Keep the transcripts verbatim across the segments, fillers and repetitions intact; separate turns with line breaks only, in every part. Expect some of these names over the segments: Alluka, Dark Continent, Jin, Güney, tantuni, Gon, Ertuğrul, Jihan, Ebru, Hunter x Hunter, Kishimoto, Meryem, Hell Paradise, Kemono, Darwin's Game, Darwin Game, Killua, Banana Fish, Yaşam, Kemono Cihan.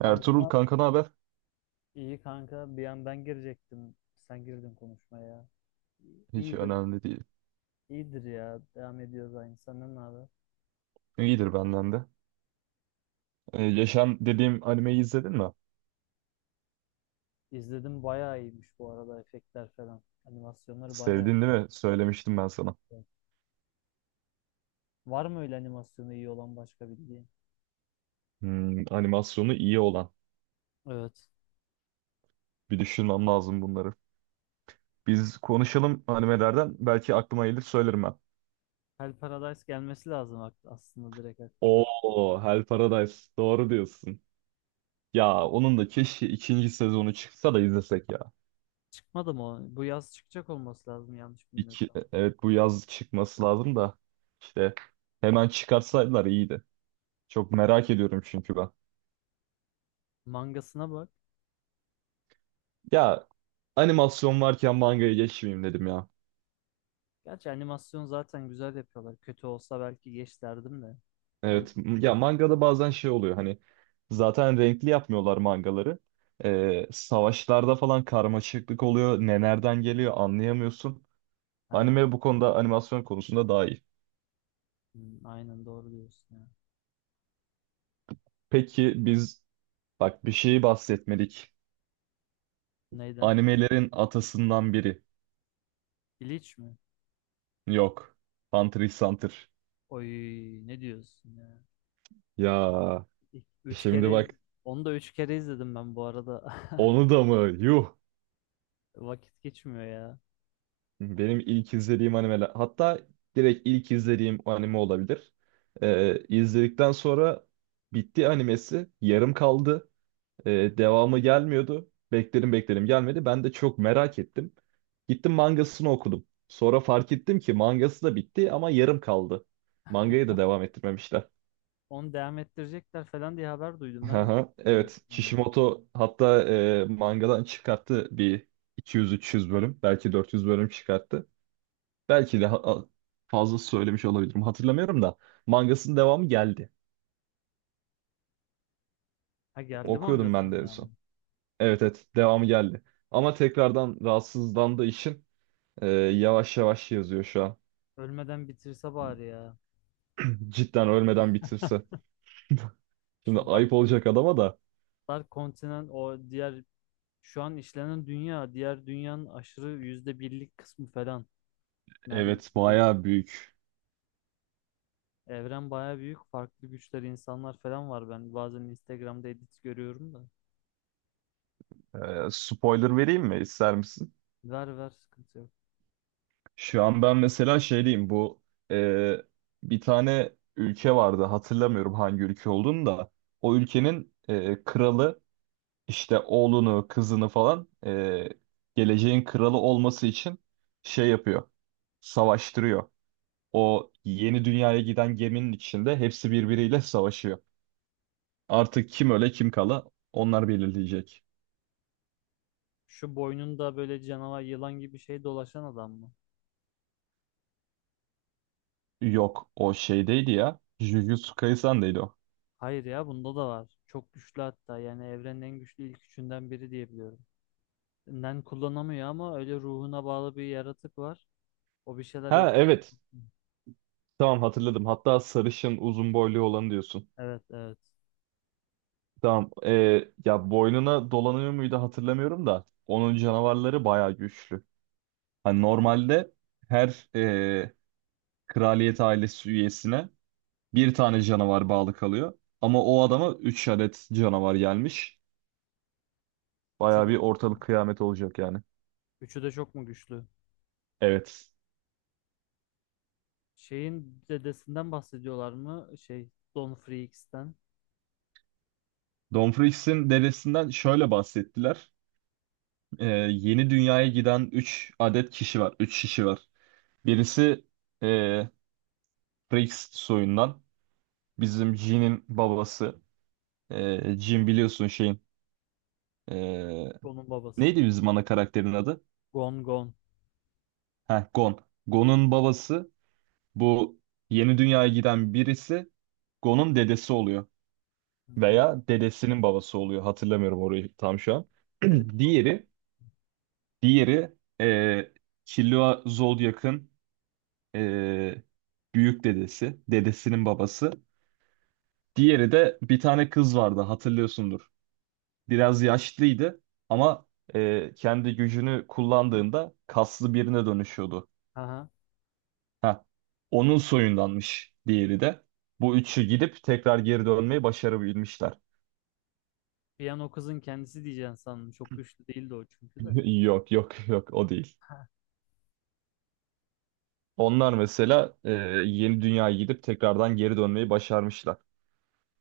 Ertuğrul kanka, ne haber?
iyi kanka bir an ben girecektim. Sen girdin konuşmaya.
Hiç
İyidir,
önemli değil.
iyidir ya. Devam ediyoruz aynı. Senden ne haber?
İyidir benden de. Ee, Yaşam dediğim animeyi izledin mi?
İzledim, bayağı iyiymiş bu arada efektler falan. Animasyonları bayağı
Sevdin değil mi? Söylemiştim ben sana.
iyi. Var mı öyle animasyonu iyi olan başka bildiğin?
Hmm, animasyonu iyi olan.
Evet.
Bir düşünmem lazım bunları. Biz konuşalım animelerden. Belki aklıma gelir söylerim ben.
Hell Paradise gelmesi lazım ak- aslında, direkt aklına.
Oo, Hell Paradise. Doğru diyorsun. Ya onun da keşke ikinci sezonu çıksa da izlesek ya.
Çıkmadı mı o? Bu yaz çıkacak olması lazım yanlış
İki,
bilmiyorsam.
e, evet, bu yaz çıkması lazım da. İşte hemen çıkarsaydılar iyiydi. Çok merak ediyorum çünkü ben.
Mangasına bak.
Ya animasyon varken mangaya geçmeyeyim dedim ya.
Gerçi animasyon zaten güzel yapıyorlar. Kötü olsa belki geç derdim de. Hani.
Evet, m- ya mangada bazen şey oluyor, hani zaten renkli yapmıyorlar mangaları. Ee, savaşlarda falan karmaşıklık oluyor. Ne nereden geliyor anlayamıyorsun. Anime bu konuda, animasyon konusunda daha iyi.
Hmm, aynen, doğru diyorsun ya.
Peki biz, bak, bir şeyi bahsetmedik.
Neyden?
Animelerin atasından biri.
İliç mi?
Yok. Hunter x Hunter.
Oy, ne diyorsun ya?
Ya,
İlk- Üç
şimdi
kere iz-
bak,
Onu da üç kere izledim ben bu arada.
onu da mı? Yuh.
Vakit geçmiyor ya.
Benim ilk izlediğim animeler, hatta direkt ilk izlediğim anime olabilir. Ee, izledikten sonra bitti, animesi yarım kaldı. Ee, devamı gelmiyordu. Bekledim bekledim, gelmedi. Ben de çok merak ettim. Gittim mangasını okudum. Sonra fark ettim ki mangası da bitti ama yarım kaldı. Mangayı da devam ettirmemişler.
Onu devam ettirecekler falan diye haber duydum ben de.
Aha,
Tabii.
evet, Kishimoto hatta e, mangadan çıkarttı bir iki yüz üç yüz bölüm, belki dört yüz bölüm çıkarttı. Belki de ha- fazla söylemiş olabilirim. Hatırlamıyorum da mangasının devamı geldi.
Ha, geldi mi
Okuyordum ben
Angas'ın
de en son.
devamı?
Evet, evet, devamı geldi. Ama tekrardan rahatsızlandığı için e, yavaş yavaş yazıyor şu an.
Ölmeden bitirse bari ya.
Cidden ölmeden bitirse. Şimdi
Şu Dark,
ayıp olacak adama da.
Dark Continent, o diğer şu an işlenen dünya, diğer dünyanın aşırı yüzde birlik kısmı falan
Evet,
neredeyse.
bayağı büyük.
Evren baya büyük. Farklı güçler, insanlar falan var. Ben bazen Instagram'da edit görüyorum da.
E, Spoiler vereyim mi, ister misin?
Ver ver, sıkıntı yok.
Şu an ben mesela şey diyeyim, bu e, bir tane ülke vardı, hatırlamıyorum hangi ülke olduğunu da. O ülkenin e, kralı işte oğlunu, kızını falan, e, geleceğin kralı olması için şey yapıyor. Savaştırıyor. O yeni dünyaya giden geminin içinde hepsi birbiriyle savaşıyor. Artık kim öle kim kala, onlar belirleyecek.
Şu boynunda böyle canavar, yılan gibi şey dolaşan adam mı?
Yok, o şeydeydi ya. Jujutsu Kaisen'deydi o.
Hayır ya, bunda da var. Çok güçlü hatta, yani evrenin en güçlü ilk üçünden biri diye biliyorum. Nen kullanamıyor ama öyle ruhuna bağlı bir yaratık var. O bir şeyler yap.
Ha, evet. Tamam, hatırladım. Hatta sarışın uzun boylu olanı diyorsun.
Evet evet.
Tamam. E, ya boynuna dolanıyor muydu hatırlamıyorum da. Onun canavarları bayağı güçlü. Hani normalde her e, kraliyet ailesi üyesine bir tane canavar bağlı kalıyor. Ama o adama üç adet canavar gelmiş.
Üçü
Bayağı
de,
bir ortalık kıyamet olacak yani.
üçü de çok mu güçlü?
Evet.
Şeyin dedesinden bahsediyorlar mı? Şey, Don Freaks'ten.
Domfrix'in dedesinden şöyle bahsettiler. Ee, Yeni dünyaya giden üç adet kişi var. Üç kişi var. Birisi ee, Frix soyundan. Bizim Jin'in babası. Ee, Jin biliyorsun şeyin. ee,
Gon'un babası.
Neydi bizim ana karakterin adı?
Gon Gon.
Heh, Gon. Gon'un babası bu. Yeni dünyaya giden birisi, Gon'un dedesi oluyor.
Evet.
Veya dedesinin babası oluyor. Hatırlamıyorum orayı tam şu an.
Dedesi oldu.
Diğeri, diğeri eee Killua Zodiac'ın eee, büyük dedesi, dedesinin babası. Diğeri de bir tane kız vardı, hatırlıyorsundur. Biraz yaşlıydı ama eee, kendi gücünü kullandığında kaslı birine dönüşüyordu.
Aha.
Ha, onun soyundanmış diğeri de. Bu üçü gidip tekrar geri dönmeyi başarabilmişler.
Bir an o kızın kendisi diyeceğim sandım. Çok güçlü değildi o çünkü de.
Yok, yok, yok, o değil.
Ha.
Onlar mesela e, yeni dünyaya gidip tekrardan geri dönmeyi başarmışlar.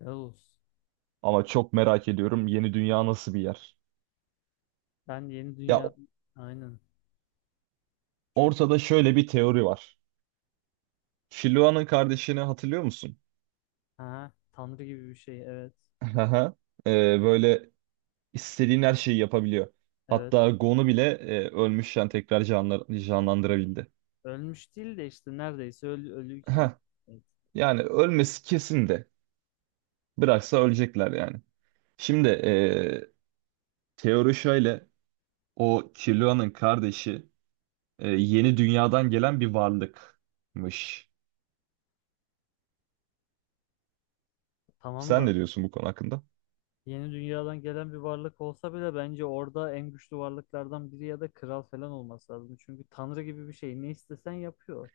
Helal olsun.
Ama çok merak ediyorum, yeni dünya nasıl bir yer?
Ben yeni
Ya
dünya... Aynen. Çok.
ortada şöyle bir teori var. Filoa'nın kardeşini hatırlıyor musun?
Ha. Tanrı gibi bir şey. Evet.
Haha. E, böyle istediğin her şeyi yapabiliyor.
Evet.
Hatta Gon'u bile e, ölmüşken tekrar canla- canlandırabildi.
Ölmüş değil de işte neredeyse ölü,
Heh,
ölüyken. Evet.
yani ölmesi kesin de. Bıraksa ölecekler yani. Şimdi e, teori şöyle. O Killua'nın kardeşi e, yeni dünyadan gelen bir varlıkmış.
Tamam
Sen
da
ne diyorsun bu konu hakkında?
yeni dünyadan gelen bir varlık olsa bile bence orada en güçlü varlıklardan biri ya da kral falan olması lazım. Çünkü Tanrı gibi bir şey. Ne istesen yapıyor.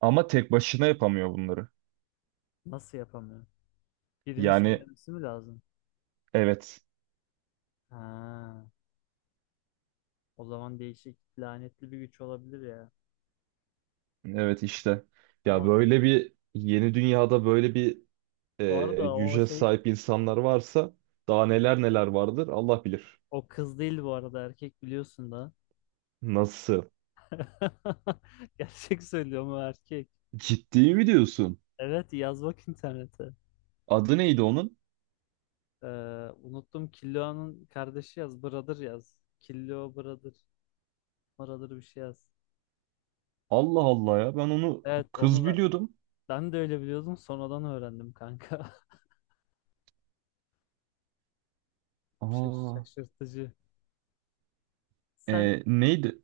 Ama tek başına yapamıyor bunları.
Nasıl yapamıyor? Birini
Yani
söylemesi mi lazım?
evet,
Ha. O zaman değişik lanetli bir güç olabilir ya.
evet, işte. Ya
Ama
böyle bir yeni dünyada böyle bir
bu
e,
arada o
güce
şey,
sahip insanlar varsa daha neler neler vardır, Allah bilir.
o kız değil bu arada, erkek biliyorsun da.
Nasıl?
Gerçek söylüyorum, o erkek.
Ciddi mi diyorsun?
Evet, yaz bak internete.
Adı neydi onun?
Ee, unuttum, Killua'nın kardeşi yaz. Brother yaz. Killua Brother. Brother bir şey yaz.
Allah Allah ya, ben onu
Evet onu
kız
ben,
biliyordum.
ben de öyle biliyordum. Sonradan öğrendim kanka. Şaş-
Aa,
Şaşırtıcı. Sen
e, neydi?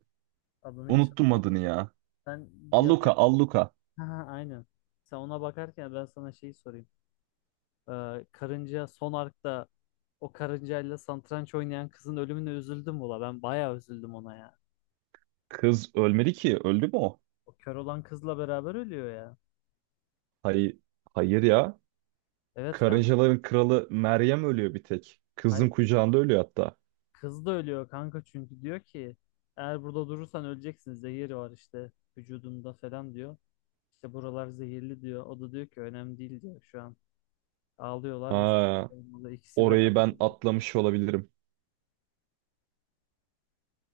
adını hiç
Unuttum adını ya.
sen bir yaz.
Alluka, Alluka.
aynen. Sen ona bakarken ben sana şeyi sorayım. Ee, karınca son arkta, o karıncayla satranç oynayan kızın ölümüne üzüldüm ula. Ben bayağı üzüldüm ona ya.
Kız ölmedi ki. Öldü mü o?
O kör olan kızla beraber ölüyor ya.
Hayır, hayır ya.
Evet kanka.
Karıncaların kralı Meryem ölüyor bir tek. Kızın
Hayır,
kucağında ölüyor hatta.
kız da ölüyor kanka, çünkü diyor ki eğer burada durursan öleceksin, zehir var işte vücudunda falan diyor. İşte buralar zehirli diyor. O da diyor ki önemli değil diyor şu an. Ağlıyorlar ve
Ha,
sarılmalı. İkisi
orayı
beraber
ben
ölüyor,
atlamış
kanka.
olabilirim.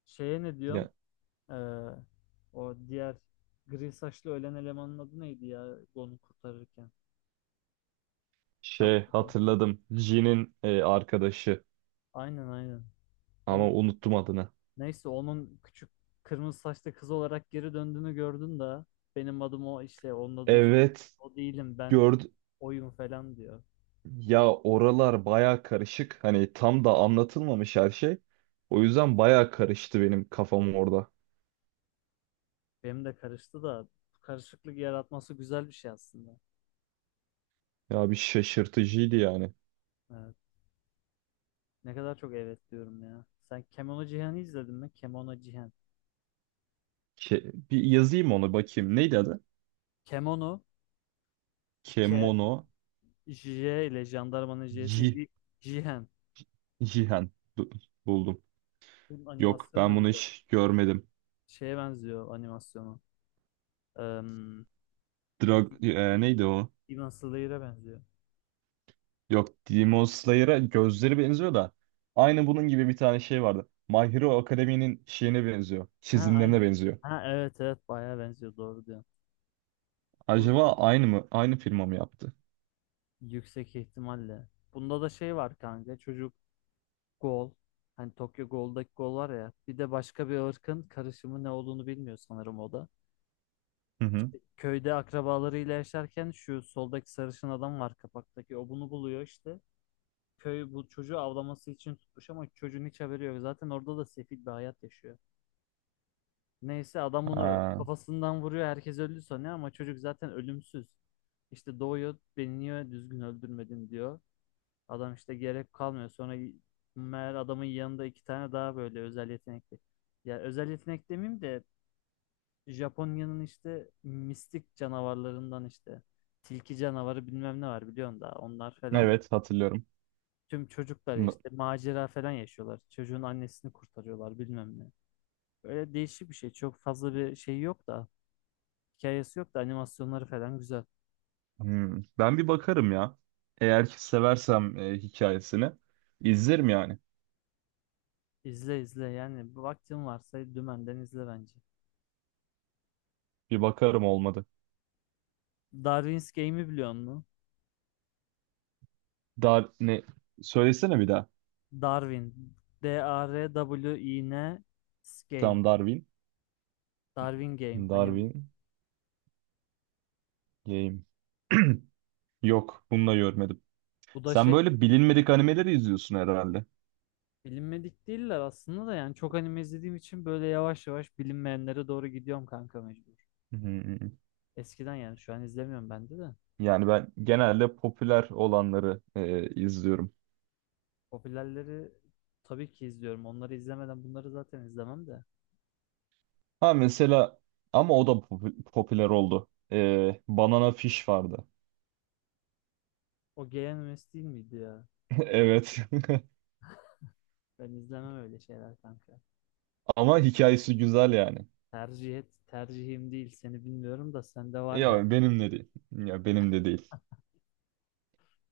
Şeye ne diyorum?
Ya,
Ee, o diğer gri saçlı ölen elemanın adı neydi ya, onu kurtarırken
şey,
şapkalı.
hatırladım. Jin'in e, arkadaşı,
Aynen aynen.
ama
On,
unuttum adını.
neyse, onun küçük kırmızı saçlı kız olarak geri döndüğünü gördün de, benim adım o işte, onun adını
Evet,
o değilim ben,
gördü.
oyum falan diyor.
Ya oralar baya karışık. Hani tam da anlatılmamış her şey. O yüzden baya karıştı benim kafam orada.
Benim de karıştı da, bu karışıklık yaratması güzel bir şey aslında.
Ya bir şaşırtıcıydı yani.
Evet. Ne kadar çok evet diyorum ya. Sen Kemono Cihan'ı izledin mi? Kemono Cihan.
Ke- bir yazayım onu bakayım. Neydi adı?
Kemono K,
Kemono.
J ile jandarmanın J'si J, Jihen.
Jihan. Bu- Buldum.
Bunun
Yok,
animasyonu da
ben bunu
güzel.
hiç görmedim.
Şeye benziyor animasyonu. Um,
Drag e, neydi o?
Demon Slayer'e benziyor.
Yok, Demon Slayer'a gözleri benziyor da aynı bunun gibi bir tane şey vardı. My Hero Academy'nin şeyine benziyor.
Ha aynı.
Çizimlerine benziyor.
Ha, evet evet, bayağı benziyor, doğru diyorsun. Burada
Acaba aynı mı? Aynı firma mı yaptı?
yüksek ihtimalle. Bunda da şey var kanka, çocuk gol. Hani Tokyo Ghoul'daki gol var ya. Bir de başka bir ırkın karışımı ne olduğunu bilmiyor sanırım o da.
Hı hı.
Köyde akrabalarıyla yaşarken şu soldaki sarışın adam var kapaktaki. O bunu buluyor işte. Köy bu çocuğu avlaması için tutmuş ama çocuğun hiç haberi yok. Zaten orada da sefil bir hayat yaşıyor. Neyse adam bunu
Ha,
kafasından vuruyor. Herkes öldü sanıyor ama çocuk zaten ölümsüz. İşte doğuyor, beni niye düzgün öldürmedin diyor. Adam işte gerek kalmıyor. Sonra meğer adamın yanında iki tane daha böyle özel yetenekli. Ya özel yetenek demeyeyim de Japonya'nın işte mistik canavarlarından, işte tilki canavarı bilmem ne var biliyorsun da, onlar falan.
evet hatırlıyorum.
Tüm çocuklar
N-
işte macera falan yaşıyorlar. Çocuğun annesini kurtarıyorlar bilmem ne. Böyle değişik bir şey. Çok fazla bir şey yok da. Hikayesi yok da animasyonları falan güzel.
Hmm, Ben bir bakarım ya. Eğer ki seversem e, hikayesini izlerim yani.
İzle izle yani. Bir vaktin varsa dümenden izle bence.
Bir bakarım, olmadı.
Darwin's Game'i biliyor musun?
Dar ne, söylesene bir daha.
Darwin. D A R W I N Game.
Tam Darwin.
Darwin Game. Anime.
Darwin Game. Yok, bunu da görmedim.
Bu da
Sen
şey,
böyle bilinmedik animeleri izliyorsun herhalde.
bilinmedik değiller aslında da, yani çok anime izlediğim için böyle yavaş yavaş bilinmeyenlere doğru gidiyorum kanka, mecbur.
Hmm.
Eskiden, yani şu an izlemiyorum ben de de.
Yani ben genelde popüler olanları e, izliyorum.
Popülerleri tabii ki izliyorum. Onları izlemeden bunları zaten izlemem de.
Ha mesela, ama o da popu- popüler oldu. E, Banana Fish vardı.
O G N M S değil miydi ya?
Evet.
Ben izlemem öyle şeyler kanka.
Ama hikayesi güzel yani.
Tercih et, tercihim değil. Seni bilmiyorum da sende var galiba.
Ya benim de değil. Ya benim de değil.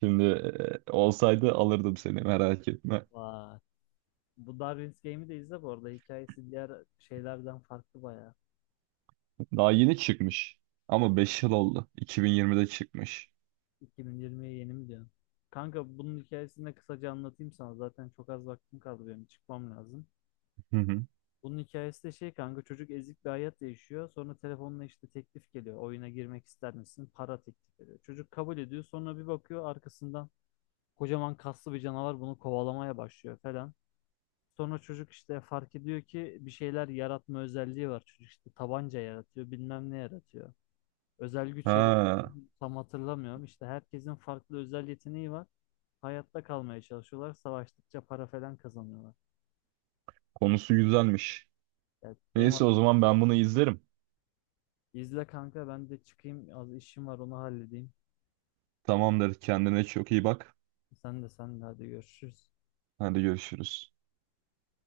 Şimdi e, olsaydı alırdım, seni merak etme.
Vay. Bu Darwin's Game'i de izle bu arada. Hikayesi diğer şeylerden farklı bayağı.
Daha yeni çıkmış. Ama beş yıl oldu. iki bin yirmide çıkmış.
iki bin yirmiye yeni mi diyorsun? Kanka bunun hikayesini de kısaca anlatayım sana. Zaten çok az vaktim kaldı benim. Çıkmam lazım.
Hı hı.
Bunun hikayesi de şey kanka, çocuk ezik bir hayat yaşıyor. Sonra telefonla işte teklif geliyor. Oyuna girmek ister misin? Para teklif ediyor. Çocuk kabul ediyor. Sonra bir bakıyor arkasından kocaman kaslı bir canavar bunu kovalamaya başlıyor falan. Sonra çocuk işte fark ediyor ki bir şeyler yaratma özelliği var. Çocuk işte tabanca yaratıyor, bilmem ne yaratıyor. Özel güç yaratıyor.
Ha,
Tam hatırlamıyorum. İşte herkesin farklı özel yeteneği var. Hayatta kalmaya çalışıyorlar. Savaştıkça para falan kazanıyorlar.
konusu güzelmiş.
Yani benim
Neyse, o zaman
hatırladığım
ben bunu izlerim.
İzle kanka, ben de çıkayım, az işim var onu halledeyim.
Tamamdır. Kendine çok iyi bak.
Sen de sen de hadi görüşürüz.
Hadi görüşürüz.